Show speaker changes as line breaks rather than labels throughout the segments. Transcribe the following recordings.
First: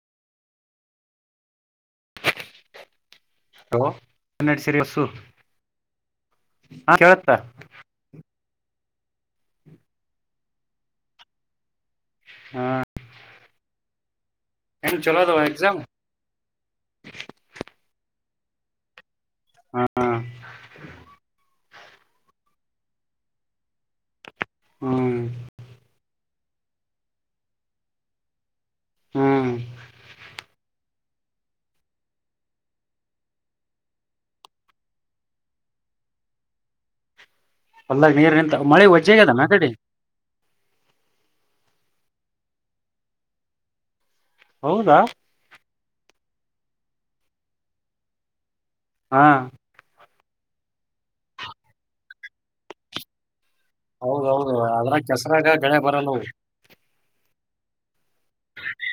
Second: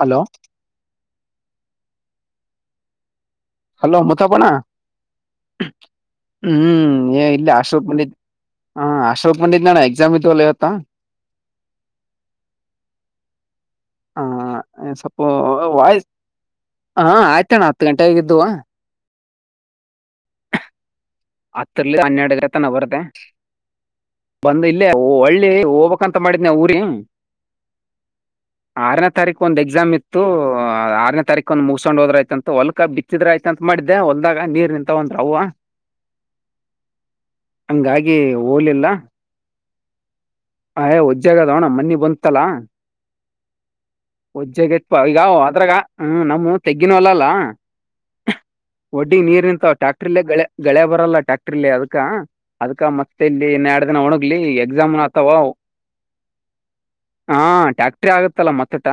Hello hello ಮುತ್ತಪ್ಪಣ್ಣ
ನಡ್ಸಿರಿ bus ಹ
ಹ್ಮ್
ಕೇಳತ್ತಾ
ಇಲೇ ಹಾಸ್ಟೆಲ್ಕ್ ಬಂದಿದ್ ಹಾ ಅಶೋಕ ಬಂದಿದ್ನಲ್ಲ ಎಕ್ಸಾಮ್ ಇದವಲ್ ಇವತ್ತು
ಹಾ
ಹಾ ಸ್ವಪ ವಾಯ್ [unintelligible] ಹ ಆಯ್ತಣ್ಣ ಹತ್ತು ಗಂಟೆ ಆಗಿದ್ದ ದುವಾ
ಹಾ
ಹತ್ರರಲಿ ಹನ್ನೆರಡುಗೆ [unintelligible] ತನ ಬರದೆ ಬಂದ ಇಲ್ಲೇ
ಹ್ಮ್
ಒಳ್ಳೆ [unintelligible] ಹಂ [unintelligible] ತ ಮಾಡಿದ್ ನಾವ ಊರಿ. ಆರನೇ ತಾರೀಕು
ಹ್ಮ್
ಒಂದ್ ಎಕ್ಸಾಮ್ ಇತ್ತು ಆ ಆರನೇ. ತಾರೀಕ್ ಒಂದು ಮುಗಸೊಂಡ್ ಹದ್ರ ಆಯತ ಅಂತ ಹೊಲ್ಕ್ ಬಿತ್ತಿದ್ರೆ ಆಯ್ತಂತ ಮಾಡಿದ್ದೆ ಹೊಲ್ದಾಗ ನೀರ್ ನಿಂತ ಅಂದ್ರ್ [unintelligible] ಅವ್ವ
ಅಲ್ಲ
ಹಂಗಾಗಿ
ನೀರ ನಿಂತ ಮಳೆ ಒಜ್ಜೆಗ್ಯದ [unintelligible]
ಅಯೇ ಒಜ್ಜಾಗದೋಣ್ಣ ಮನ್ನಿ ಬಂತಲ್ಲ ಒಜ್ಜೆಗೆ ಇಪ್ಪ
ಹೌದಾ
ಈಗ ಅದ್ರಾಗ ಹ್ಮ್ ನಮ್ಮ ತೆಗ್ಗಿನವಲ್ಲ ಅಲ್ಲ ಒಡ್ಡಿ
ಹಾ
ನೀರ್ ನಿಂತ ಟ್ಯಾಕ್ [unintelligible] ಟ್ಯಾಕ್ಟ್ರ ಅದ ಅದ ಮತ್ತೆ ಇನ್ ಎರಡ್ ದಿನ ಒಣಗ್ಲಿ
ಹೌದೌದು
ಎಕ್ಸಾಮ್
ಅದ್ರ
ಆತವ
ಕೆಸರಾಗ ಗೆಳೆ ಬರ ನವು
ಹಾ ಟಾಕ್ ಟ್ಟೆ ಆಗತ್ತಲ್ಲ ಮೊತ್ತಟ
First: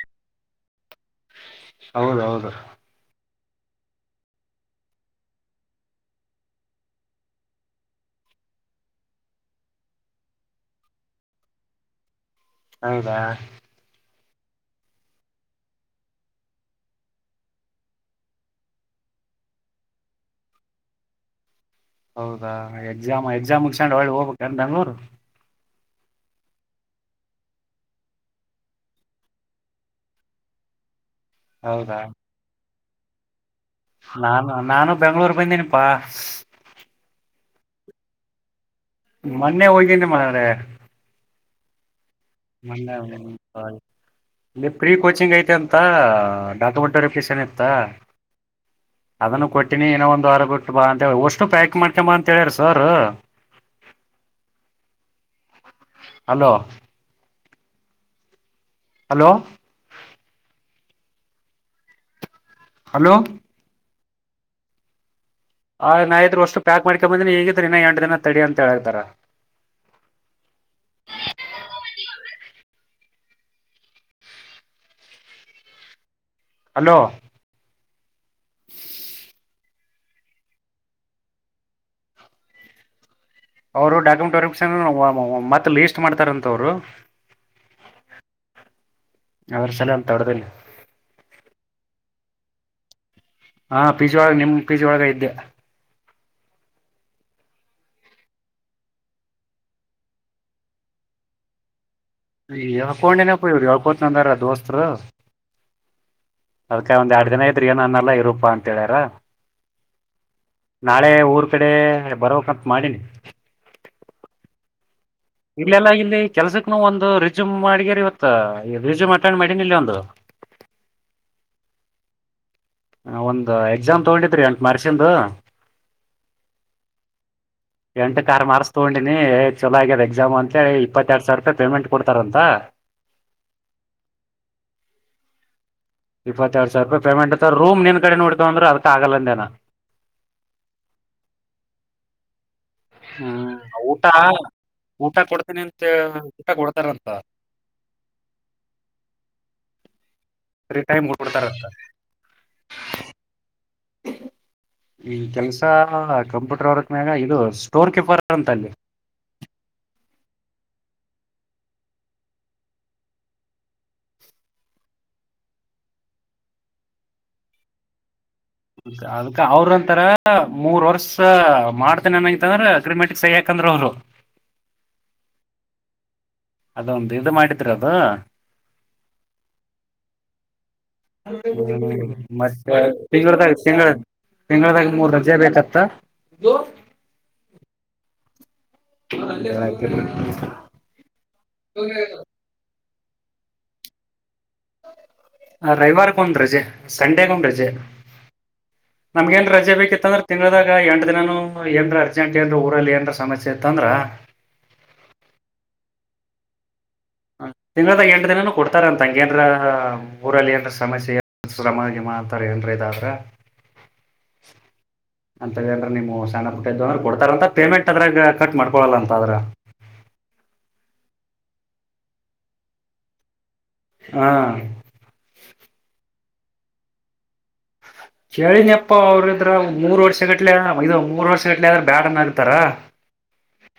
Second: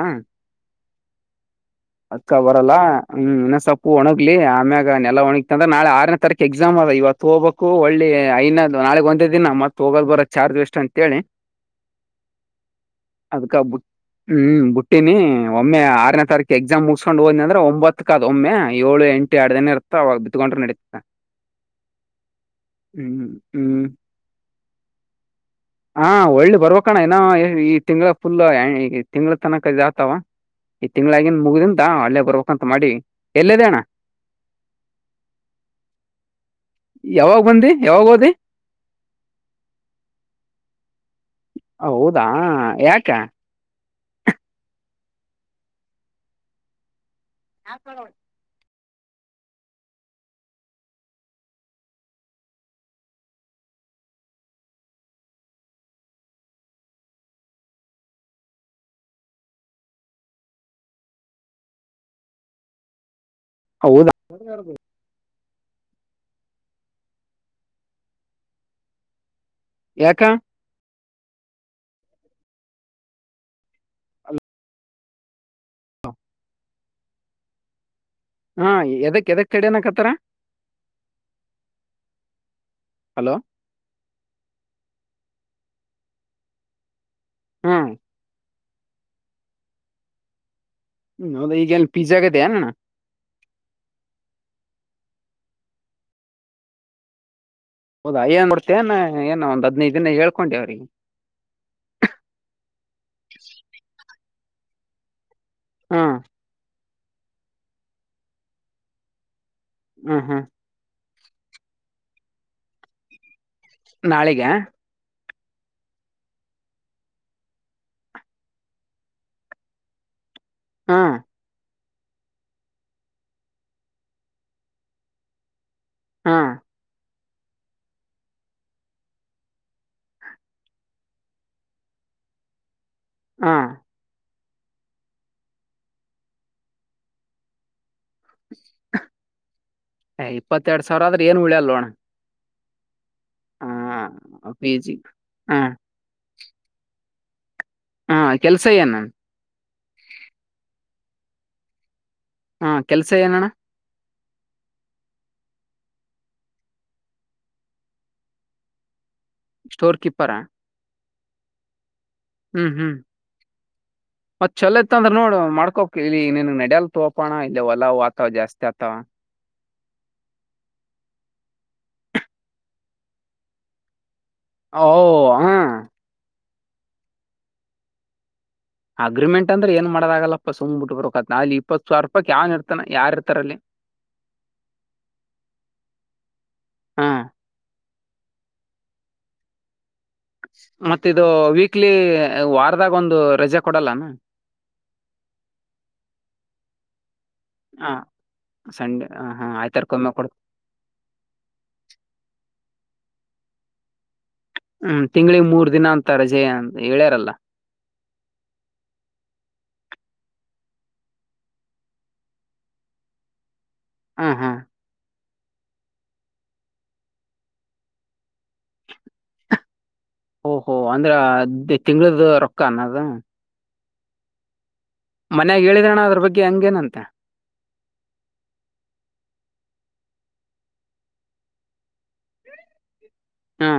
ಅಕ್ಕ
ಹೌದೌದು
ಬರಲ್ಲ ಹ್ಮ್ ಸೊಕು ಒಣಗ್ಲಿ ಆಮ್ಯಾಗ ನೆ ಒಣಗ್ತ ಅ್ರ ನಾಳೆ ಆನ ತೀಕ ಎಕ್ಸಾಮ್ ಆ ಇವತ್ತು ಹೋಗ್ಬೇಕು ಒಳ್ಳಿ ಐನ ನಾಳಗ್ ಒಂದೇ ದಿನ ಮತ್ತ ಹೋಗಲ್ ಬರೋ ಚಾರ್ಜ್ ಎಷ್ಟ ಅಂತೇಳಿ.
ಹೌದಾ
ಅದಕ ಬುಟ್ ಹ್ಮ್ ಬುಟ್ಟಿನಿ ಒಮ್ಮೆ ಆರನೇ ತಾರೀಕು ಎಕ್ಸಾಮ್ ಮುಗಿಸಸ್ಕೊಂಡ್ ಹೋ್ನಿ ಅಂದ್ರ ಒಂಬತ್ತಕ ಅ್ ಒಮ್ಮೆ ಏಳು ಎಂಟು ಎರಡನೇ ಇರ್ತ ಅವಾಗ ಬಿತ್ಕೊಂಡ್ರೆ ನಡೀತ
ಹೌದಾ
ಹ್ಮ್
ಎಕ್ಸಾಮ್ ಎಕ್ಸಾಮಕ್
ಹ್ಮ್
ಸಂಡ್ರ ಒಳ್ಳಗೆ ಹೋಗ್ಬೇಕ ಅಂತ ಬೆಂಗಗಳೂರು [inaudible] [unintelligible]
ಹಾ ಒಳ್ಳ ಬರ್ವಕಣ ಏನ ಈ ತಿಂಗಗಳ ಫುಲ್ ತಿಂಗಗಳ ತನಕ ಆಗ್ತಾವ ತಿಂಗಗಳಾಗಿ ಮುಗಿದಂತಾ
ಹೌದಾ
ಅಳ್ಳೇ ಬರ್ಬೇಕ ಮಾಡಿ ಎಲ್ಲದ ಅಣ್ಣ
ನಾನು ನಾನು ಬೆಂಗ್ಳೂರ್ ಬಂದೇನಿಪ್ಪಾ
ಯಾವಾಗ ಬಂದಿ ಯಾವಾಗ ಹೋದಿ
ಮೊನ್ನೆ ಹೋಗ್ತನಿ ಮ್ರೆ
ಹೌ ೌದಾ ಯಾಕ
ನಿ ಪ್ರೀ ಕೋಚಿಂಗ್ ಐತೆ ಅಂತ ಾಕಮಟ ಚಣೆತ್ತ ಅದನ್ನು ಕೊಟ್ಟಿನಿ ಏನೋ ಒಂದ್ ವಾರ ಬಿಟ್ಟು ಬಾ ಅಂತ ಅಷ್ಟು ಪ್ಯಾಕ್ ಮಾಡ್ಕಂಬ ಅಂತ ಹೇಳಾರ ಸರ್ ಅಲೋ ಹಲೋ ಹಲೋ
ಹೌದ
ಆ ನಾ ಅಂದ್ರು ಓಷ್ಟು ಪ್ಯಾಕ್ ಮಾಡ್ಕೊ ಬಂದೀನಿ ಹ ಈಗಿದ್ರು ಇನ್ನ ಎಂಟು ದಿನ ತಡಿ ಅಂತ ಹೇತಾರ [unintelligible]
ಯಾಕ [unintelligible]
ಹಲೋ [unintelligible]
ಹಾ ಎದಕ್ ಬೇಕ್ [unintelligible] ತಡಿ ಅನಾ ಕತ್ತರ [unintelligible] ಹಲೋ [unintelligible]
ಅವರು ಡಾಕ್ಯುಮೆಂಟ್ ವೆರಿಫಿಕೇಷನ್ ಮತ್ತ ಲೀಸ್ಟ್ ಮಾಡ್ತಾರಂತ ಅವ್ರು [unintelligible]
ಹ್ಮ್ [unintelligible]
ಅವ್ರ ಚಲ ಅಂತ ಹೊಡದಿಲ್ಲ [unintelligible]
ಹೌದ ಈಗ ಏನು ಪಿಜಿ ಯಾಗ ಅಧಿ ಎನ್ ಅಣ್ಣ [unintelligible]
ಹಾ ಪಿಜಿ ಒಳಗ ನಿಮ್ ಪಿಜಿ ಒಳಗ ಇದ್ಯಾ [unintelligible]
ಹೌದಾ ಏನ್ ನೋಡ್ತಿ ಏನ ಒಂದ್ ಹದ್ನೈದ ದಿನ ಹೇಳ್ಕೊಂಡೆ ಅವ್ರಿಗೆ [unintelligible]
ಹೇಳ್ಕೊಂಡಿನಿ ಅಪ್ಪ ಅವ್ರು ಹೇಳ್ಕೊಳ್ತೀನಿ ಅಂದಾರ ದೋಸ್ತ [unintelligible] ಅರ [inaudible]
ಹಾ [unintelligible]
ಅದ್ಕ ಒಂದ್ ಎರಡ್ ದಿನ ಇದ್ರ ಏನು ಅನ್ನೆಲ್ಲ ಇರುಪಾ ಅಂತ ಹೇಳ್ಯಾರ
ಹ್ಮ ಹ್ಮ
ನಾಳೆ ಊರ್ ಕಡೆ ಬರಬಕ [unintelligible] ಅಂತ ಮಾಡಿನಿ
ನಾಳಿಗ್ಯಾ
ಇಲ್ಲೆಲ್ಲಾ ಇಲ್ಲಿ ಕೆಲ್ಸಕ್ನು ಒಂದು ರಿಸ್ಯೂಮ್ ಮಾಡಗ್ಯರಿ ಇವತ್ತು ರಿಸ್ಯೂಮ್ ಅಟಂಡ್ ಮಾಡನ ಇಲ್ಲಿ ಒಂದು [unintelligible]
ಹಾ [unintelligible]
ಹಾ ಒಂದು ಎಕ್ಸಾಮ್ ತಗೊಂಡಿದ್ರಿ ಎಂಟ ಮಾರ್ಸಿಂಧು [unintelligible]
ಹಾ
ಎಂಟಕ್ಕ ಆರು ಮಾರ್ಸ್ ತಗೊಂಡಿನಿ ಚಲೋ ಆಗ್ಯದ ಎಕ್ಸಾಮ್ ಅಂತ ಇಪ್ಪತ್ತ ಎರಡು [unintelligible] ಸಾವಿರ ರೂಪಾಯಿ ಪೇಮೆಂಟ್ ಕೊಡ್ತಾರಂತ [unintelligible]
ಹಾ
ಇಪ್ಪತ್ತರಡು ಸಾವಿರ ರೂಪಾಯ ಪೇಮೆಂಟ್ ಅಂತ ರೂಮ್ [unintelligible] ಅಂದ್ರ ಅದಕ್ ಆಗಲ್ಲಂದೇನ
ಏ ಇಪ್ಪತ್ತೆರಡು ಸಾವಿರ ಆದ್ರೆ ಏನು ಉಳಿಯಲ್ಲೋಣ [unintelligible]
ಹ್ಮ್ ಊಟ
ಹ ಪಿ ಜಿ
ಊಟ
ಹಾ
ಕೊಡ್ತೇನಿ ಅಂತ [unintelligible] ಊಟ ಕೊಡ್ತಾರಂತ
ಹಾ ಕೆಲ್ಸ ಏನ್
[unintelligible]
ಕೆಲ್ಸ ಏನಣ್ಣ
ಈ ಕೆಲಸ ಕಂಪ್ಯೂಟರ್ ವರ್ಕ್ ಮ್ಯಾಗ ಇದು ಸ್ಟೋರ್ ಕೀಪರ್ ಅಂತ ಅಲ್ಲಿ
ಸ್ಟೋರ್ ಕೀಪರಾ ಹ್ಮ್ ಹ್ಮ್ ಮತ್ ಚಲೋ ಇತ್ ಅಂದ್ರೆ ನೋಡ ಮಾಡ್ಕೋಕ್ ಇಲ್ಲಿ ನೀನು ನಡಲ್ [unintelligible] ತೋಪೋಣ ಇಲ್ಲ ಹೊಲ ವಾತಾವ ಜಾಸ್ತಿ ಆತಾವ
ಅದಕ ಅವ್ರ ಅಂತರ ಮೂರ್ ವರ್ಷ ಮಾಡ್ ಮತ್ತೆ ನನಂತಂದ್ರೆ [unintelligible] ಅಗ್ರಿಮೆಂಟ್ ಸಹಿ ಆಕಂದ್ರು ಅವರು
ಓ ಔ ಆ [unintelligible]
ಅದೊಂದು ಇದು ಮಾಡಿದ್ರ ಅದು
ಅಗ್ರಿಮೆಂಟ್ ಅಂದ್ರ ಏನ್ ಮಾಡದಾಗಗಲ್ಲಪ್ಪ [unintelligible]
ಮತ್ತೆ
ಇರ್ತಾನ ಯಾರ್
ತಿಂಗಳದಾಗ
ಇರ್ತಾರಲ್ಲಿ
ತಿಂಗಳ ತಿಂಗಳದಾಗ ಮೂರ್ ರಜೆ ಬೇಕತ್ತ [unintelligible]
ಹಾ
[unintelligible]
ಮತ್ತ ಇದು ವೀಕ್ಲಿ ವಾರದ್ ಅದಾಗ ಒಂದು ರಜೆ ಕೊಡಲ್ಲನು
ಹ ರೈವಾರಕಂದ [unintelligible] ರಜೆ ಸಂಡೇಗ ಒಂದ್ ರಜೆ
ಹ ಸಂಡೆ
ನಮ್ಗ
ಹಾ
ಏನ್ ರಜೆ ಬೇಕಿತ್ತ
ಆಯ್ತಾರ್ಕೊಮ್ಮೆ
ಅಂದ್ರೆ
ಕೊಡ್
ತಿಂಗ್ಲ್ದಾಗ ಎಂಟ ದಿನನು ಏನ್ ಅರ್ಜೆಂಟ್ ಏನ್ [unintelligible] ಲ್ಲಿ [unintelligible] ಏನರ ಸಮಸ್ಯೆ ಇತ್ತ ಅಂದ್ರ
ಹ್ಮ್ ತಿಂಗಳಿಗ್ ಮೂರ್ ದಿನ ಅಂತ ರಜೆ ಹೇಳ್ಯಾರಲ್ಲ
ತಿಂಗ್ಳ್ದಾಗ ಎಂಟು ದಿನನೂ ಕೊಡ್ತಾರ ಅಂತ ಅಂಗೇನ್ರ ಊರಲ್ಲಿ ಏನ ಸಮಸ್ಯ ಶ್ರಮ ಗಿಮಾ ಅಂತಾರೆ ಏನ್ರ ಇದಾದ್ರೆ
ಹ್ಮ ಹ್ಮ್
ಅಂತಂದ್ರೆ ನೀವು ಸಣ್ಣಪುಟ್ಟ [unintelligible] ಇದ್ದು ಅಂದ್ರೆ ಕೊಡ್ತಾರಂತ ಪೇಮೆಂಟ್ ಅದ್ರಾಗ ಕಟ್ ಮಾಡ್ಕೊಳಲ್ಲ ಅಂತ ಆದ್ರ
ಓಹೋ ಅಂದ್ರ ತಿಂಗಳದ ರೊಕ್ಕ ಅನ್ನದು
ಹಾ
ಮನ್ಯಾಗ ಹೇಳಿದ್ರರಣ ಅದ್ರ ಬಗ್ಗ [unintelligible]
ಕೇಳಿನಿಪ್ಪಾ ಅವ್ರಿದ್ರ [unintelligible] ಮೂರು ವರ್ಷ ಗಟ್ಲೆ ಇ ಮೂರು ವರ್ಷ ಗಟ್ಲೆ ಆದ್ರೆ ಬ್ಯಾಡನಾಗಿರ್ತಾರ
ಹ್ಮ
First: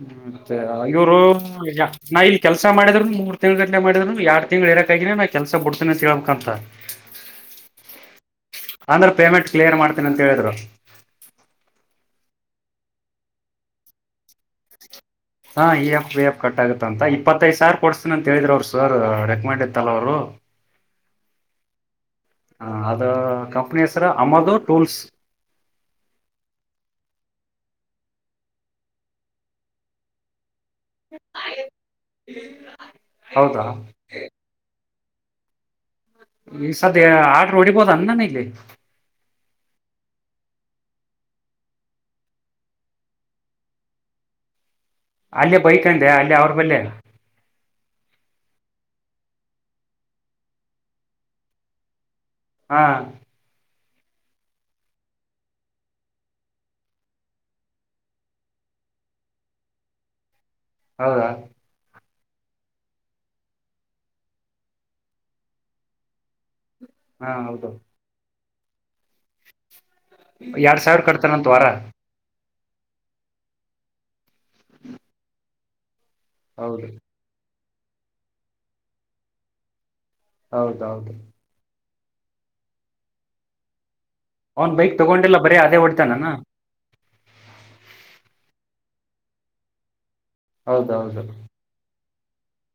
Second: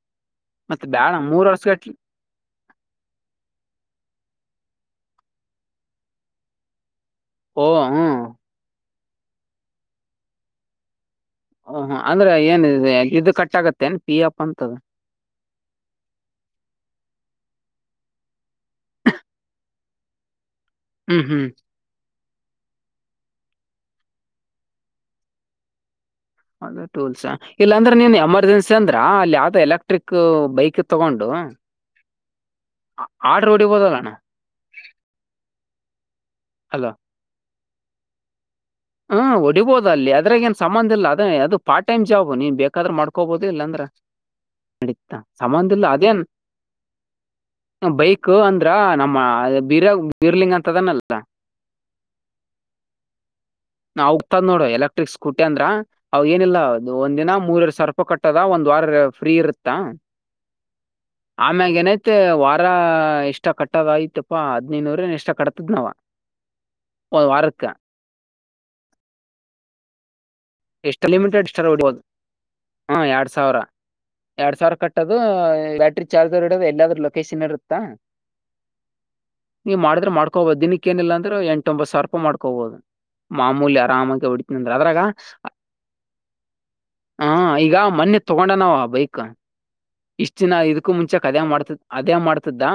ಹ್ಮ
ಮತ್
ಮತ್ತ
ಬ್ಯಾಡ
ಇವರು
ಮೂರ್ ವರ್ಷ ಗಟ್ಲಿ
ನ ಕೆಲಸ ಮಾಡಿದ್ರುನು ಮೂರ್ ತಿಂಗ್ಗಳು ಗಂಟೆ ಮಾಡಿದ್ರುನು ಯಾರ್ಡ್ ತಿಂ್ಗಳು ಇರಕ್ ಆಗಿನನೆ ನಾ ಕೆಲಸ ಬಿಡ್ತೇನೆ ತಿಳಕ ಅಂತ
ಓ ಹ
ಅಂದ್ರ ಪೇಮೆಂಟ್ ಕ್ಲಿಯರ್ ಮಾಡ್ತೀನಿ ಅಂತ ಹೇಳಿದ್ರು
ಓಹ ಅಂದ್ರೆ ಏನ್ ಇದದು ಕಟ್ ಆಾಗತ್ತೆ ಏನ್ ಪಿ ಎಪ್್ ಅಂತದ
ಹಾ ಈ ಎಫ್ ವಿ ಆಫ್ ಕಟ್ ಆಗತ್ತ ಅಂತ ಇಪ್ಪತ್ತೈದು ಸಾರ್ ಕೊಡ್ಸ್ತನ ಅಂತ ಹೇಳಿದ್ರ ಅವ್ರು ಸರ್ ರೆಕಮೆಂಡ್ ಇತ್ತಲ್ಲ ಅವ್ರು
ಹ್ಮ್ ಹ್ಮ್
ಹ ಅದು ಕಂಪ್ನಿಸರ ಅಮದು ಟೂಲ್ಸ್
ಅದ ಟೂಲ್ಸ್ ಇಲ್ಲಾಂದ್ರೆ ನೀನ್ ಎಮರ್ಜೆನ್ಸಿ ಅಂದ್ರ ಅಲ್ಲಿ ಯಾವ್ದೋ ಎಲೆಕ್ಟ್ರಿಕ್ ಬೈಕ್ ಅಕ್ಕಿ ತಗೊಂಡು ಆಟ
ಹೌದಾ
ಹೊಡಿಬೋದಲ್ಲಣ್ಣ
ಈ ಸದ ಆಟರು ಹೊಡಿಬೋದನ್ನ ನಾನ ಇಲ್ಲಿ
ಹ್ಮ ಹೊಡಿಬೋದು ಅಲ್ಲಿ ಅದ್ರಾಗ ಏನ್ ಸಂಬಂಧ ಇಿಲ್ಲ ಅದ ಅದು ಪಾರ್ಟ್ ಟೈಮ್ ಜಾಬ್ ನೀ ಬೇಕಾದ್ರ ಮಾಡ್ಕೋಬೋದು ಇಲ್ಲಾಂದ್ರ ತ-
ಅಲ್ಲೇ
ಸಂಬಂಧ ಇಲ್ಲ
ಬೈಕ್ ಅಂದೆ
ಅದೇನ್
ಅಲ್ಲೇ ಅವ್ರ ಬಲ್ಲೆ
ಬೈಕ್ ಅಂದ್ರ ನಮ್ಮ ಬೀರ ಬೀರ್ಲಿಂಗ ಅಂತದನ್ನಲ್ಲ
ಹಾ
ನ ಹೋಗಕ್ತದ್ ನೋಡು ಎಲೆಕ್ಟ್ರಿಕ್ ಸ್ಕೂಟಿ ಅಂದ್ರ ಅವ ಏನಿಲ್ಲ ಒಂದ್ಿನ ಮೂರರ ಸರ್ಪ ಕಟ್ಟದ ಒಂದ್ ವಾರ ಫ್ರೀ ಇರತ್ತ
ಹೌದಾ
ಆಮ್ಯಗೆನೆ ಮತ್ತೆ ವಾರ ಇಷ್ಟ ಕಟ್ಟದಯತಪ್ಪಾ ಹದ್ನೈದನೂರ ಇಷ್ಟ ಕಟ್ತದ್ ನಾವ ಒ
ಹಾ
ವರಕ್ಕ
ಹೌದು ಎರಡ್ ಸಾವಿರ
ಎಷ್ಟ
ಕಡ್ತಾನಂತ
ಲಿಮಿಟೆಡ್
ವಾರ
ಸ್ಟಾರ್ ಹೊಡಿಬೋದು ಹಾ ಎರಡ್ ಸಾವಿರ ಎರಡ್ ಸಾವಿರ ಕಟ್ಟೋದು ಬ್ಯಾಟರಿ ಚಾರ್ರ್ಡ
ಹೌದು
ಎಲ್ಲರ ಲೊಕೇಶನ್ ಇ. ನೀ ಮಾಡ. ಮಾಡ್ಕೋದು ದಿನಕ್ಕ
ಹೌದೌದು
ನಿಲ್ಲ ಅ್ರೆ ಎಟ ಒಂಬ ಸಾವಿರ ರಪ. ಮಾಡ್ಕೋಬಹುದು ಮಾಮೂಲಿ ಆರಾಮಾಗಿ ಹೊಡಿತನ ಅಂದ್ರ ಅದ್ರಾಗ.
ಬರ ಅದೇ ಒಡ್ತಾನ.
ಹಾ ಈಗ ಮೊನ್ನೆ ತಗೊಂಡ ನಾವ್ ಬೈಕ್. ಇಷ್ಟು ದಿನ ಇದಕ್ಕೂ ಮುಂಚೆ
ಹೌದೌದು
ಕದಯ ಮಾಡ್ತ. ಅದೇ ಮಾಡ್ತದಾ.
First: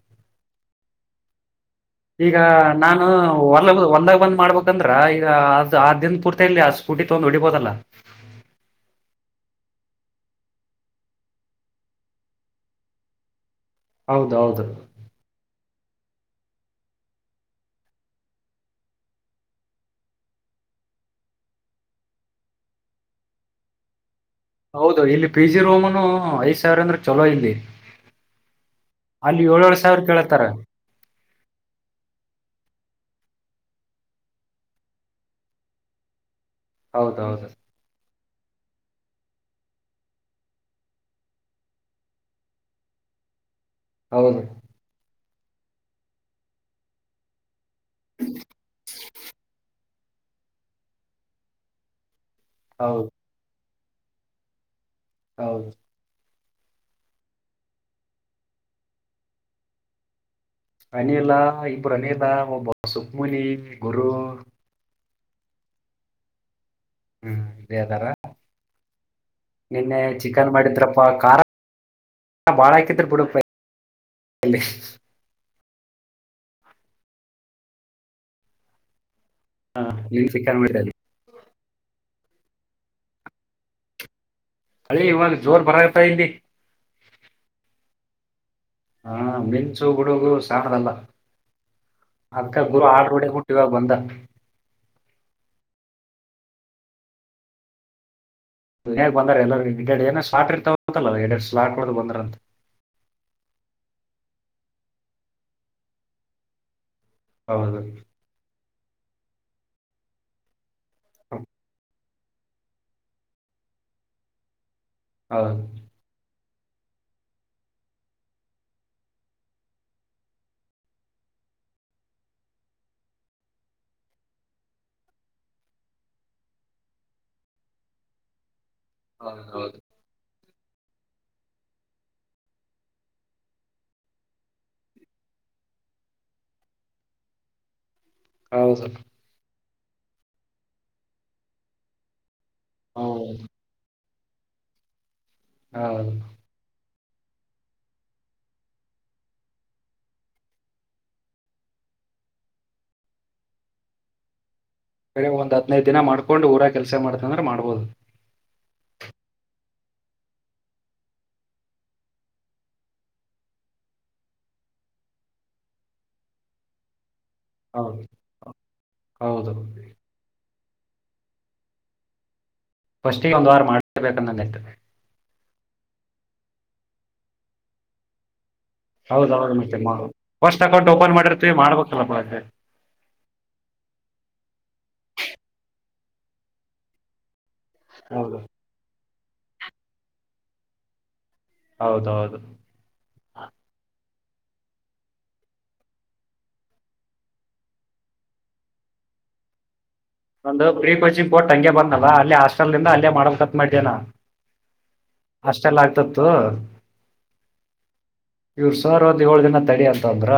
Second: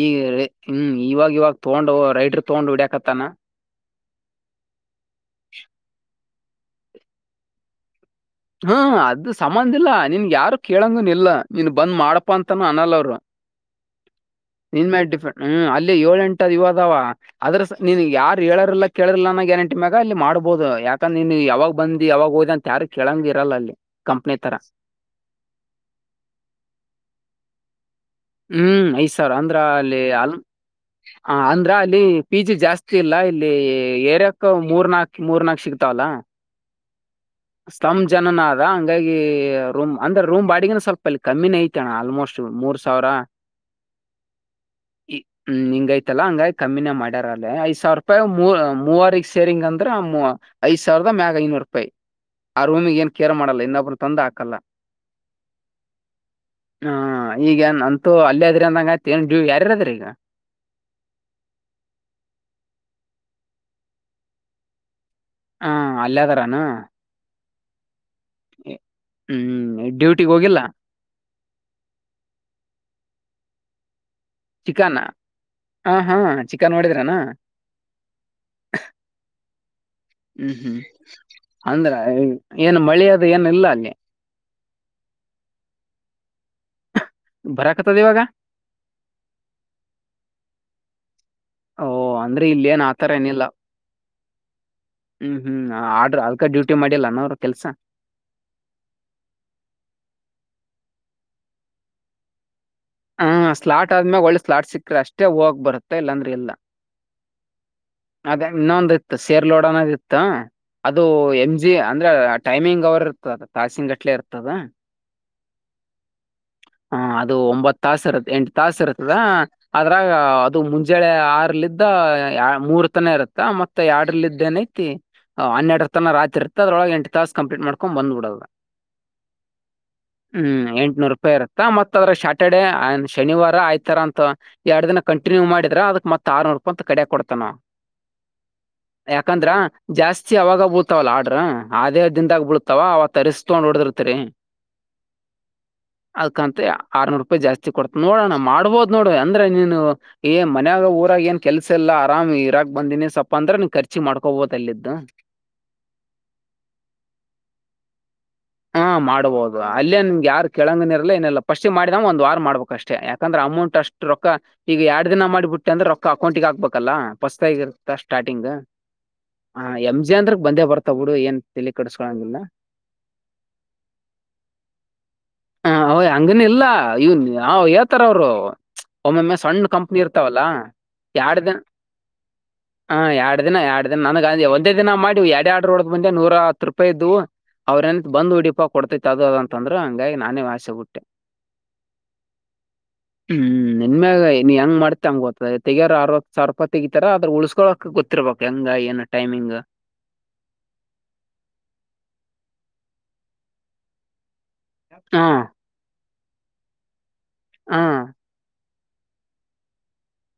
ಈಗೆ. ಹ್ಮ್ ಇವಾಗಿಾಗವಾಗ.
ಈಗಾ ನಾನು ಹೋಲ್ ಹೊಲದಾಗ ಬಂದ್ ಮಾಡ್ಬೇಕಂದ್ರಾ ಈಗಾ ಆದ್ ಆದಿಂದ ಪೂರ್ತ. ಮತ್ತೆ ಇಲ್ಲಿ ಆ ಸ್ಕೂಟಿ ತೊಡೊಂಡ್ ಹೊಡಿಬೋದಲ್ಲ.
ಹ್ಮ ಅದ ಸಮಂದಿಲ್ಲಾ ನಿನ್ಗ ಯಾರು ಕೇಳಂಗನು ಇಲ್ಲ ನೀನ್ ಬಂದ್ ಮಾಡಪ ಅಂತಾನು ಅನಲ ಅವ್ರ
ಹೌದೌದು ಹೌದು
ನಿನ್ ಡಿಫೆಟ್ ಹ್ಮ್ ಅಲ್ಲಿ ಏ ಯೋಳ ಎಂಟ್ ಇವ್ ಅದಾವ ಅದ್ರ ಸ್ ನೀನ್ಗ ಯಾರ ಹೇಳೋರಿಲ್ಲಾ ಕೇಳೋರಿಲ್ಲ ಅನ್ನಾ ಗ್ಯಾರಂಟಿ ಮ್ಯಾಗ ಅಲ್ಲಿ ಮಾಡ್ಬಹುದು ಯಾಕಂದ್ರ ನೀನ್ ಯಾವಾಗ ಬಂದಿ ಯಾವಾಗ ಹೊದಿ ಅಂತ ಯಾರು ಕೆಳಂಗ್ ಇರಲ್ಲ ಅಲ್ಲಿ ಕಂಪ್ನಿ ತರ
ಹೌದು ಇಲ್ಲಿ ಪಿ ಜಿ ರೂಮ್ನು ಐದ್ ಸಾವಿರ ಅಂದ್ರ ಚಲೋ ಇಲ್ಲಿ
ಹ್ಮ್ ಐದ್ ಸಾವಿರ
ಅಲ್ಲಿ
ಅಂದ್ರ
ಏಳೇಳ್ ಸಾವಿರ
ಅಲ್ಲಿ
ಕೇಳತ್ತಾರ
ಅಂದ್ರ ಅಲ್ಲಿ ಪೀಜಿ ಜಾಸ್ತ ಚಿಲ್ಲಾ ಇಲ್ಲಿ ಏರ್ಯಾಕ್ ಮೂರ್ ನಾಕ್ ಮೂರ್ ನಾಕ್ ಸಿಗ್ತಾವಲಾ
ಹೌದೌದು.
ಜನನು ಅದ ಹಂಗಾಗಿ ರೂಮ್ ಅಂದ್ರ ರೂಮ್ ಬಾಡ್ಗಿನು ಸ್ವಲ್ಪ ಇಲ್ಲಿ ಕಮ್ಮಿನೇ ಐತಣ್ಣ ಆಲ್ಮೋಸ್ಟ್ ಮೂರ್ ಸಾವರಾ
ಹೌದು.
ಈ ಹಿಂಗ್ ಐತಲಾ ಹಂಗಾಗಿ ಕಮ್ಮಿನೇ ಮಾಡ್ಯಾರಲ್ಯಾ ಐ ಸ್ ಸಾವ್ರ ರೂಪಾಯಗ ಮೂವ್ ಮೂವರಿಗ್ ಸೇರಿಂಗ್ ಅಂತ್ ಆದ್ರ ನಮ್ಮುವ ಐದ ಸಾವಿರದ ಮ್ಯಾಗ ಐನೂರು ರೂಪಾಯ ಆ ರೋಮಿಗ್
ಹೌದು
ಏನ್ ಕೇರ್ ಮಾಡಲ್ಲ ಇನ್ನೊಬ್ರ್. ತಂದ ಹಾಕಲ್ಲ.
ಹೌದು
ಹಾ ಈಗ ಎನ್ ಅಂತು ಅಲ್ಲೇ ಅದೀರ್ ಅಂದಂಗ ಐತ್ ಯಾರ್ಯಾರ್ ಅದಿರ್ ಈಗಾ
ಅನಿಲಾ ಇಬ್ಬರು ಅನಿಲಾ ಒಬ್ಬ ಸುಖಮುನಿ ಗುರು.
ಅ ಅಲ್ಲ್ಯಾದರನಾ
ಹ್ಮ ಇಲ್ಲೆ ಅದಾರ
ಹ್ಮ್
ನಿನ್ನೆ
ಡ್ಯೂಟಿಗ್
ಚಿಕನ್
ಹೋಗಿಲ್ಲ
ಮಾಡಿದ್ರಪ್ಪ ಖಾರ್ ಬಾಳ ಹಾಕಿದ್ರ ಬಿಡುಪಾ
ಚಿಕನ್ನ. ಹಾ ಹಾ ಚಿಕನ್ ಮಾಡಿದ್ರನಾ.
ಹಾ ನೀನ್
ಹ್ಮ್
ಚಿಕನ್
ಹ್ಮ್
ಮಾಡಿದ್ರಲ್ಲಿ
ಅಂದ್ರ ಏನು ಮಳೆಅದು ಏನು ಇಲ್ಲ ಅಲ್ಲಿ
ಮಳಿ ಇವಾಗ ಜೋರ್ ಬರಕತೈತಿ
ಬರಾಕತದ ಇವಾಗ.
ಹಾ ಮಿಂಚು ಗುಡುಗು ಸಾನದಲ್ಲ
ಓ ಅಂದ್ರೆ ಇಲ್ಲ ಏನ್ ಆತರ ಏನಿಲ್ಲ
ಇವಾಗ ಬಂದ
ಹ್ಮ್ ಹ್ಮ್ ಆಡ್ರ್ ಯಾಕ ಡ್ಯೂಟಿ ಮಾಡಿಲ್ಲ ಏನು ಅವ್ರ ಕೆಲ್ಸ
ಮನಾಗ ಬಂದರಿಗ್ ಎಲ್ಲರಗೆ ಹಿಕಡ್ ಏನ ಸಾಲಾ ಇರ್ತಾವ ಅಂತಲ್ಲ ಹಿಡಡ್ಲಾಟ ಬಂದರ ಅಂತೆ
ಹ ಸ್ಲಾಟ್ ಆಧ್ಯಾಮ್ಯಾಗ ಒಳ್ಳೆ ಸ್ಲಾಟ್ ಸಿಕ್ಕ್ರೆ ಅಷ್ಟೇ ಹೋಗ್ ಬರುತ್ತೆ ಇಲ್ಲಾಂದ್ರೆ ಇಲ್ಲಾ.
ಹೌದು
ಅದೇ ಇನ್ನೊಂದು. ಇ ಸೇರ್ಲೋಡಣದ ಇತ್ತ. ಅದು ಎಂ ಜಿ ಯಾ ಅಂದ್ರೆ ಟೈಮಿಂಗ್ ಅವರು ಇರ್ತದ ತಾಸಿನ್ ಗಟ್ಲೆ ಇರ್ತದ.
ಹಾ.
ಹಾ ಅದು ಒಂಬತ್ ತಾಸ ಇರತ್ ಎಂಟು ತಾಸ ಇರ್ತದ ಅದ್ರಾಗ ಅದು ಮುಂಜಳೆ ಆರ್ಲಿದ್ದ ಮೂರ್ ತನ ಇರುತ್ತ ಮತ್ತ ಎರಡ್ಲ ಇದಿದ್ದೇನಐತಿ ಹನ್ನೆರಡ ತನ ರಾತ್ರಿ ಇರತ್ತ ಅದ್ರೊಳ ಎಂಟು ತಾಸ ಕಂಪ್ಲೀಟ್ ಮಾಡ್ಕೊಂಡ್ ಬಂದ್ಬಿಡದ.
ಹೌದ ಹೌದು.
ಹ್ಮ್ ಎಂಟ್ನೂರು ರೂಪಿರೆ. ಮತ್ತ ಅದ್ರ ಶ್ಯಾಟರ್ಡೆ ಶನಿವಾರ ಆಯ್ತ ತರ ಅಂತ ಎರಡು ದಿನ ಕಂಟಿನ್ಯೂ ಮಾಡಿದ್ರ ಅದಕ್ ಮತ್ ಆರ್ನೂರು ರೂಪಾಯಿ ಅಂತ ಕಡಿಯಕ್ ಕೊಡ್ತ ನಾವವು.
ಹೌದು ಹೌದು
ಯಾಕಂದ್ರ. ಜಾಸ್ತಿ ಅವಾಗ ಬುಳ್ತಾವಲ್ಲ ಆರ್ಡ್ರ ಆದೇ ದಿಂದದ ಆಗ್ಬ ಬಿಡ್ತ ಅವಾ ಅವ
ಹೌದು
ತರಿಸ್ಕೊಂಡ್ ಹೊಡದಿರ್ತರಿ.
ಹೌದು.
ಅದಕಂತ ಆರ್ನೂರು ರೂಪಾಯಿ ಜಾಸ್ತಿ ಕೊಡ್ತ ನೋಡೋಣ ಮಾಡ್ಬಹದು ನೋಡ ಅಂದೆ ನೀನು ಏ ಮನ್ಯಾಗ ಊರಾಗ ಏನ್ ಕೆಲ್ಸ ಎಲ್ಲ ಆರಾಮ್ ಇರಾಗೆ ಬಂದಿನಿ ಸ್ವಪ ಅಂದೆ ನೀ ಖರ್ಚಿ ಮಾಡ್ಕೋಬಹದು.
ಕ ಒಂದ್ ಹದ್ನೈದು ದಿನ ಮಾಡ್ಕೊಂಡು ಊರ ಕೆಲ್ಸ ಮಾಡತ ಅಂದ್ರೆ ಮಾಡ್ಬೋದು.
ಹಾ ಮಾಡ್ಬೋದು ಅಲ್ಲೇ ನಿಮ್ಗೆ ಯಾರು ಕೆೇಳಂಗನಿರ್ಲ್ಲಾ ಏನಲ್ಲ ಫಸ್ಟ್ಿಗೆ ಮಾಡಿದಾವ ಒಂದ್ ವಾರ ಮಾಡ್ಬೇಕು ಅಷ್ಟೇ ಯಾಕಂದ್ರೆ ಅಮೌಂಟ್ ಅಷ್ಟು ರೊಕ್ಕ ಈಗ ಎರಡ್ ದಿನ ಮಾಡಿಬಿಟ್ಟೆ ಅಂದ್ರೆ ರೊಕ್ಕ ಅಕೌಂಟಗ ಹಾಕ್ಬೇಕಲ್ಲಾ. ಪಸ್ತಗಿರುತ್ತಾ
ಹೌದು
ಸ್ಟಾರ್ಟಿಂಗ್
ಹೌದು
ಎಂ ಜಿ ಅಂದ್ರೇ. ಬಂದೇ ಬರ್ತಾ ಬಿಡು ಏನ್ ತಲಿ ಕೆಡಸ್ಕೊಳಂಗಿಲ್ಲ.
ಫಸ್ಟಿಗೆ ಒಂದು ವಾರ ಮಾಡಬೇಕಂದಾಯತದೆ.
ಹ ಅವ್ ಹಂಗನ ಇಲ್ಲ ಇವನ್ ಅವ ಯತರ ಅವರು.
ಹೌದು
ಒಮ್ಮೊಮ್ಮೆ
ಹೌದು
ಸಣ್ಣ
ಮತ್ತೆ
ಕಂಪನಿ ಇರ್ತಾವಲ್ಲಾ
ಫಸ್ಟ್ ಅಕೌಂಟ್ ಓಪನ್
ಎರಡು
ಮಾಡಿರ್ತೀವಿ
ದಿನ
ಮಾಡ್ಬೇಕಲ್ಲಪ್ಪ ಅದ್ಕೆ.
ಹ ಎರಡ್ ದಿನ ಎರಡ್ ದಿನ ನನಗ ಒಂದೇ ದಿನ ಮಾಡ ಎರಡೇ ಆಡ್ರ ಒಂದೆ ನೂರ ಹತ್ತು ರೂಪಾಯಿ ಇದ್ದವು ಅವ ಬಂದು
ಹೌದು
ಹುಡಿಪಾ ಕೊಡ್ತತಿ. ದದ ಅಂತಂದ್ರೆ ಹಂಗಾಗಿ ನಾನೇ ವಾಸೆಬುಟ್ಟೆ.
ಹೌದು ಹೌದು
ಹ್ಮ್ ನೆನ್ನೆ ಇನ್ ಹೆಂಗ ಮಾಡತ ಅಂಗ ಗತ್ತ ತೆಗೆಯಾರ ಆರವತ್ತು ಸಾವಿರ ತೆಗಿತಾರ ಅದ್ರ ಉಳಸ್ಕೊಳಕ ಗೊತ್ತಿರಬೇಕು ಹೆಂಗ ಏನ್ ಟೈಮಿಂಗ್.
ಒಂದು ಪ್ರೀ ಕೋಚಿಂಗ್ ಬೋರ್ಟ್ಟಂಗೆ ಬಂದಲ್ಲ ಅಲ್ಲಿ ಹಾಸ್ಟೆಲ್ ನಿಂದ ಅಲ್ಲೇ ಮಾಡಕ್ ಕತ್ ಮಾಡ್ಯನಾ
ಹ
ಅಷ್ಟೆಲ್ಲ ಆಗ್ತತ್ತು
ಹ
ಇವರು ಸುಮಾರು ಒಂದ್ ಏಳ ದಿನ ತಡಿ ಅಂತ ಅಂದ್ರ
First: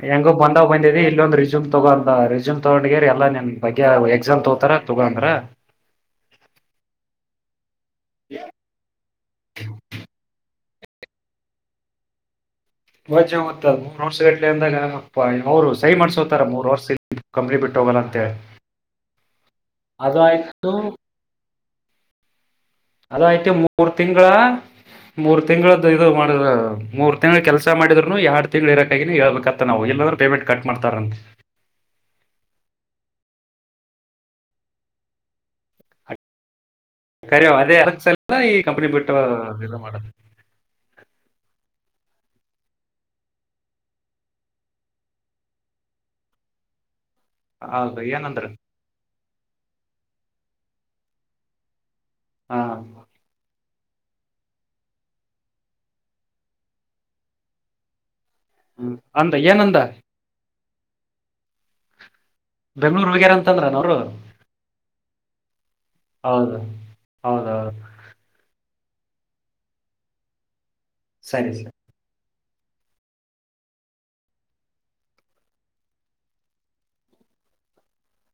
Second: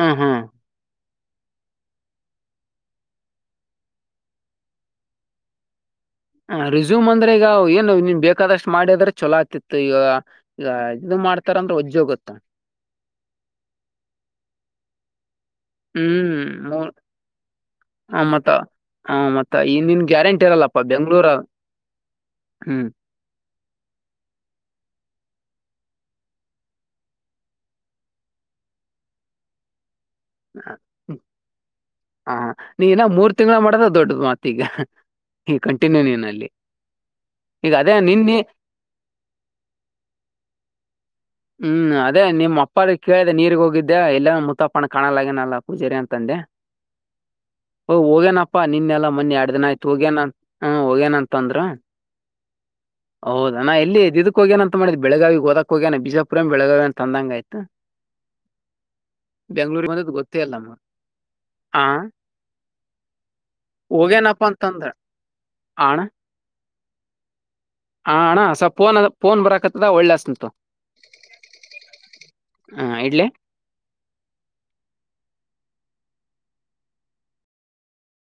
ಹ್ಮ್
ಹೆಂಗೋ
ಹ್ಮ್
ಬಂದಾವ ಬಂದಿದೆ ಇಲ್ಲಿ ಇಂದು ರೆಜೂಮ್ ತಗೊಂಡಂತ ರೆಜೂಮ್ ತಗೊಂಡ ಎಲ್ಲ ಬಗ್ಗೆ ಎಕ್ಸಾಮ್ ತೋತಾರ ತಗಂದ್ರ
ಹ ರಿಸ್ಯೂಮ್ ಅಂದ್ರೆ ಈಗಏ ನೀನ್ ಬೇಕಾದಷ್ಟ್ ಮಾಡಿದ್ರೆ ಚೊಲೋ ಆಗ್ತಿತ್ತು ಇವಾಗ ಈ ಇದು ಮಾಡ್ತಾರ ಅಂದ್ರೆ ಒಜ್ಜೋಗೊತ್ತ
ಮೊಜ್ ಮತ್ತದ ಮೂರು ವರ್ಷ ಗಟ್ಲೆ ಅಂದಾಗ ಹಪ್ಪಾಯ
ಹ್ಮ್
ಕಂಪ್ನಿ ಬಿಟ್ಟು ಹೋಗಲ್ಲ
ಆ
ಅಂತೇಳಿ
ಮತ್ತ ಹ ಮತ್ತ ಇನನ್
ಅದು
ಗ್ಯಾರಂಟಿ ಇರಲ್ಲಪ್ಪ ಬೆಂಗ್ಳೂರ ಹ್ಮ್
ಅದಯಿಟ್ಟು ಮೂರು ತಿಂಂಗಗಳಾ ಮೂರ್ ತಿಂಗಳ್ದ ಇದು ಮಾಡ ಮೂರು ತಿಂಗಳು ಕೆಲಸ ಮಾಡಿದ್ನು ಎರಡ್ ತಿಂಗ್ಗಳು ಇರಕಾಗಿನ ಹೇಳ್ಬೇಕತ್ತ ನಾವು ಇಲ್ಲಾದ್ರ ಪೇಮೆಂಟ್ ಕಟ್ ಮಾಡ್ತಾರಂತೆ
ಹ ನೀನ ಮೂರ್ ತಿಂಗಗಳ ಮಾಡಿದ ದೊಡ್ಡದ ಮತ್ತ ಈಗ ಈ ಕಂಟಿನ್ಯೂ ನೀನಲ್ಲಿ
ಕರಿ
ಈಗ
ಅದೇಲ
ಅದೇ
ಒಂದು
ನಿನ್ನೆ
ಸ್ವಲ್ಪ ಈ ಕಂಪನಿ ಬಿಟ್ಟ ಮಾಡದು
ಹ್ಮ್ ಅದೇ ನಿಮ್ಮ ಅಪ್ಪ ಕೇಳಿದೆ ನೀರ್ಗ್ ಹೋಗಿದ್ದೆ ಎಲ್ಲ ಮುುತ್ತಪ್ಪಣ ಕಾಣಲ್ಲಗನಲ್ಲ ಪೂಜಾರಿ ಅಂತಂದೆ
ಹೌದು ಏನಂದ್ರ
ಹೋಗೇನಪ್ಪಾ ನಿನ್ನೆಲ್ಲಾ ಮನ್ನೆ ಆ ದಿನ ಆಯ್ತು ಹೋಗೇನ ಹ ಹೋಗೇನಂತ ಅಂದ್ರ
ಹಾ
ನಾ ಎಲ್ಲಿ ದಿದ ಕೋಗ್ಯನ ಅಂತ ನಾ ನಾ ಹೇಳ್ಲಿ ಇಧಕೆ ಹೋಗ್ಯಾನ್ ಮಾಡಿದ್ದ್ ಬೆಳಗಾವಿಗೆ ಹೋದಾಕ್ಕ ಹೋಗ್ಯನ ಬಿಜಾಪುರ ಬೆಳಗಾವಿ ಅಂತಂದಂಗ ಆಯ್ತು
ಹ್ಮ ಅಂದ ಏನಂದ
ಹಾ
ಬೆಂಗ್ಳೂರ್ ಹಗ್ಯಾರ ಅಂತಂದ್ರ ಅವರು
ಹಾ ಅಣ್ಣ
ಹೌದೌದು
ಹ ಅಣ್ಣ ಸ್ವಲ್ಪ ಫೋನ್ ಫೋನ್ ಬರಕತ್ತದ ಒಳ್ಳೆ ಹಸತಿನಿ
ಸರಿ ಸ
ಹಾ ಇಡ್ಲಿ